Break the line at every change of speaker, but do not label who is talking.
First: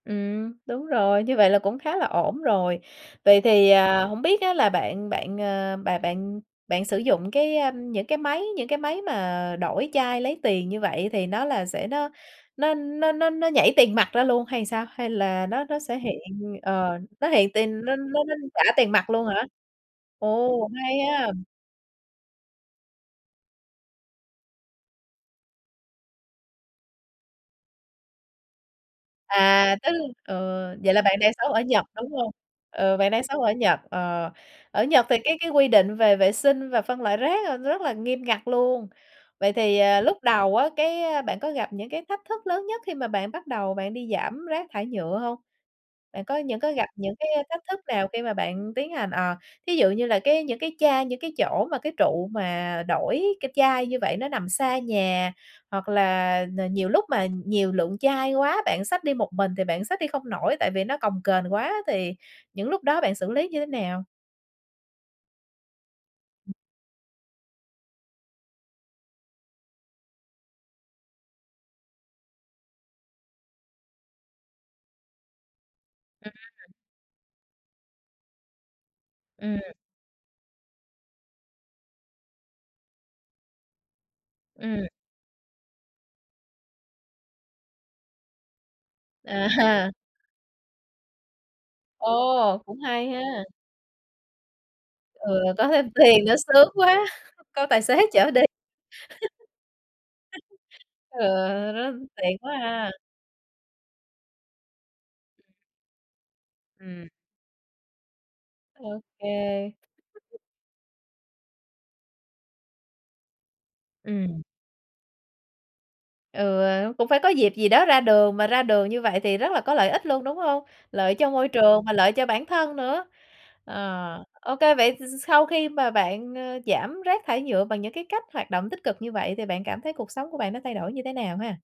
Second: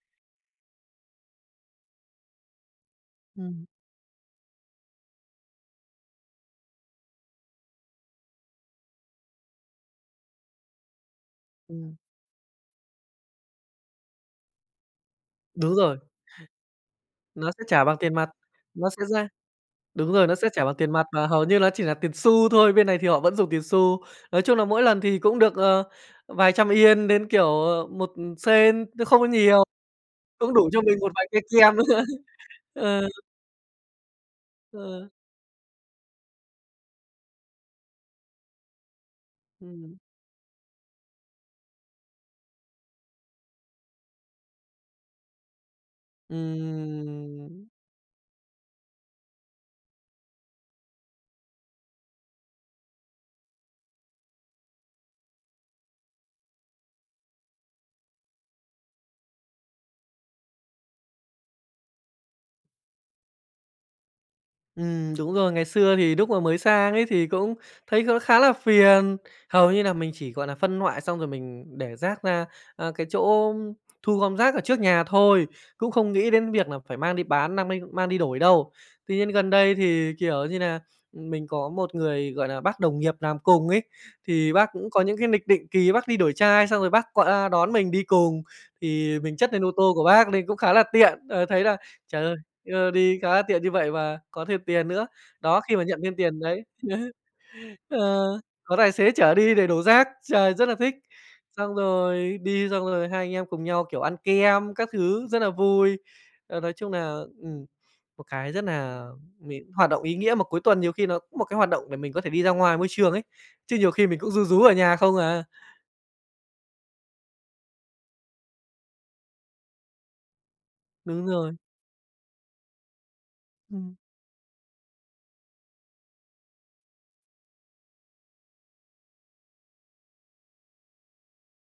Ừm, đúng rồi, như vậy là cũng khá là ổn rồi. Vậy
Ừm.
thì à, hổng biết á là bạn bạn, à, bà bạn bạn sử dụng cái, a, những cái máy những cái máy mà đổi chai lấy tiền như vậy thì nó là sẽ
Ừm.
nó nó nó nó nó nhảy tiền mặt ra luôn hay là sao? Hay là nó
Đúng
nó sẽ
rồi.
hiện, ờ, nó hiện
Nó sẽ
tiền
trả
nó
bằng tiền
nó
mặt,
nó trả
nó
tiền
sẽ
mặt luôn
ra
hả?
đúng rồi, nó sẽ trả
Ồ!
bằng tiền
Hay
mặt và
ha!
hầu như nó chỉ là tiền xu thôi, bên này thì họ vẫn dùng tiền xu. Nói chung là mỗi lần thì cũng được, ờ, vài trăm Yên đến, kiểu, ờ, một Sen chứ không có nhiều,
À! Tức ừ,
cũng đủ cho
vậy
mình
là
một
bạn
vài
đang
cây
sống ở
kem
Nhật,
nữa.
đúng hông? Ờ,
Ờ.
bạn đang sống ở Nhật, ờ, ở Nhật
Ờ.
thì cái cái quy định về vệ sinh và phân loại rác là nó rất là nghiêm ngặt luôn. Vậy thì,
Ừm.
à, lúc đầu á, cái bạn có gặp những cái thách thức lớn nhất khi mà bạn bắt đầu bạn đi giảm rác thải nhựa hông? Bạn có những cái gặp những cái thách
Ừm.
thức nào khi mà bạn tiến hành, ờ, thí dụ như là cái những cái chai, những cái chỗ mà cái trụ mà đổi cái chai như vậy nó nằm xa nhà, hoặc là là nhiều lúc mà nhiều lượng chai quá bạn xách đi một mình thì bạn xách đi không nổi tại vì nó cồng kềnh quá, thì những lúc đó bạn xử lý như thế nào?
Ừm, đúng rồi. Ngày xưa thì lúc mà mới sang ấy thì cũng thấy kh khá là phiền, hầu như là mình chỉ, gọi là, phân loại xong rồi mình để rác ra, à, cái chỗ thu gom rác ở trước nhà thôi, cũng không
À!
nghĩ đến việc là phải mang đi bán nang minh mang đi đổi đâu. Tuy nhiên gần
Ừm.
đây thì, kiểu như là, mình có một người, gọi là, bác đồng nghiệp làm cùng ấy, thì bác
Ừm.
cũng có những cái lịch định kỳ bác đi đổi chai, xong rồi bác qua đón mình đi cùng, thì mình
À!
chất lên ô tô của bác nên cũng khá là tiện. Ờ, thấy là "Trời ơi,
Ồ! Cũng
ờ,
hay
đi khá là
ha.
tiện như vậy và có thêm tiền nữa",
Ừ,
đó,
có
khi mà
thêm
nhận thêm
tiền nữa
tiền đấy,
sướng quá. Có tài xế
ờ,
chở đi.
có tài xế chở đi để đổ rác, trời, rất là thích,
Ờ,
xong
nó tiện
rồi
quá
đi xong
ha.
rồi hai anh em cùng nhau, kiểu, ăn kem các thứ rất là vui. Ờ, nói chung
Ừm.
là ừm, một cái rất
Ô
nà mình
kê.
hoạt động ý nghĩa mà cuối tuần nhiều khi nó cũng một cái hoạt động để mình có thể đi ra ngoài môi trường ấy, chứ nhiều khi mình cũng
Ừm.
ru rú ở nhà không à.
Ừ, cũng phải có dịp gì đó ra đường, mà ra đường như vậy thì rất là có lợi ích luôn, đúng hông? Lợi
Đúng
cho môi
rồi.
trường mà lợi cho bản thân nữa.
Ừm.
Ờ, ô kê, vậy s sau khi mà bạn, à, giảm rác thải nhựa bằng những cái cách hoạt động tích cực như vậy, thì bạn cảm thấy cuộc sống của bạn nó thay đổi như thế nào ha?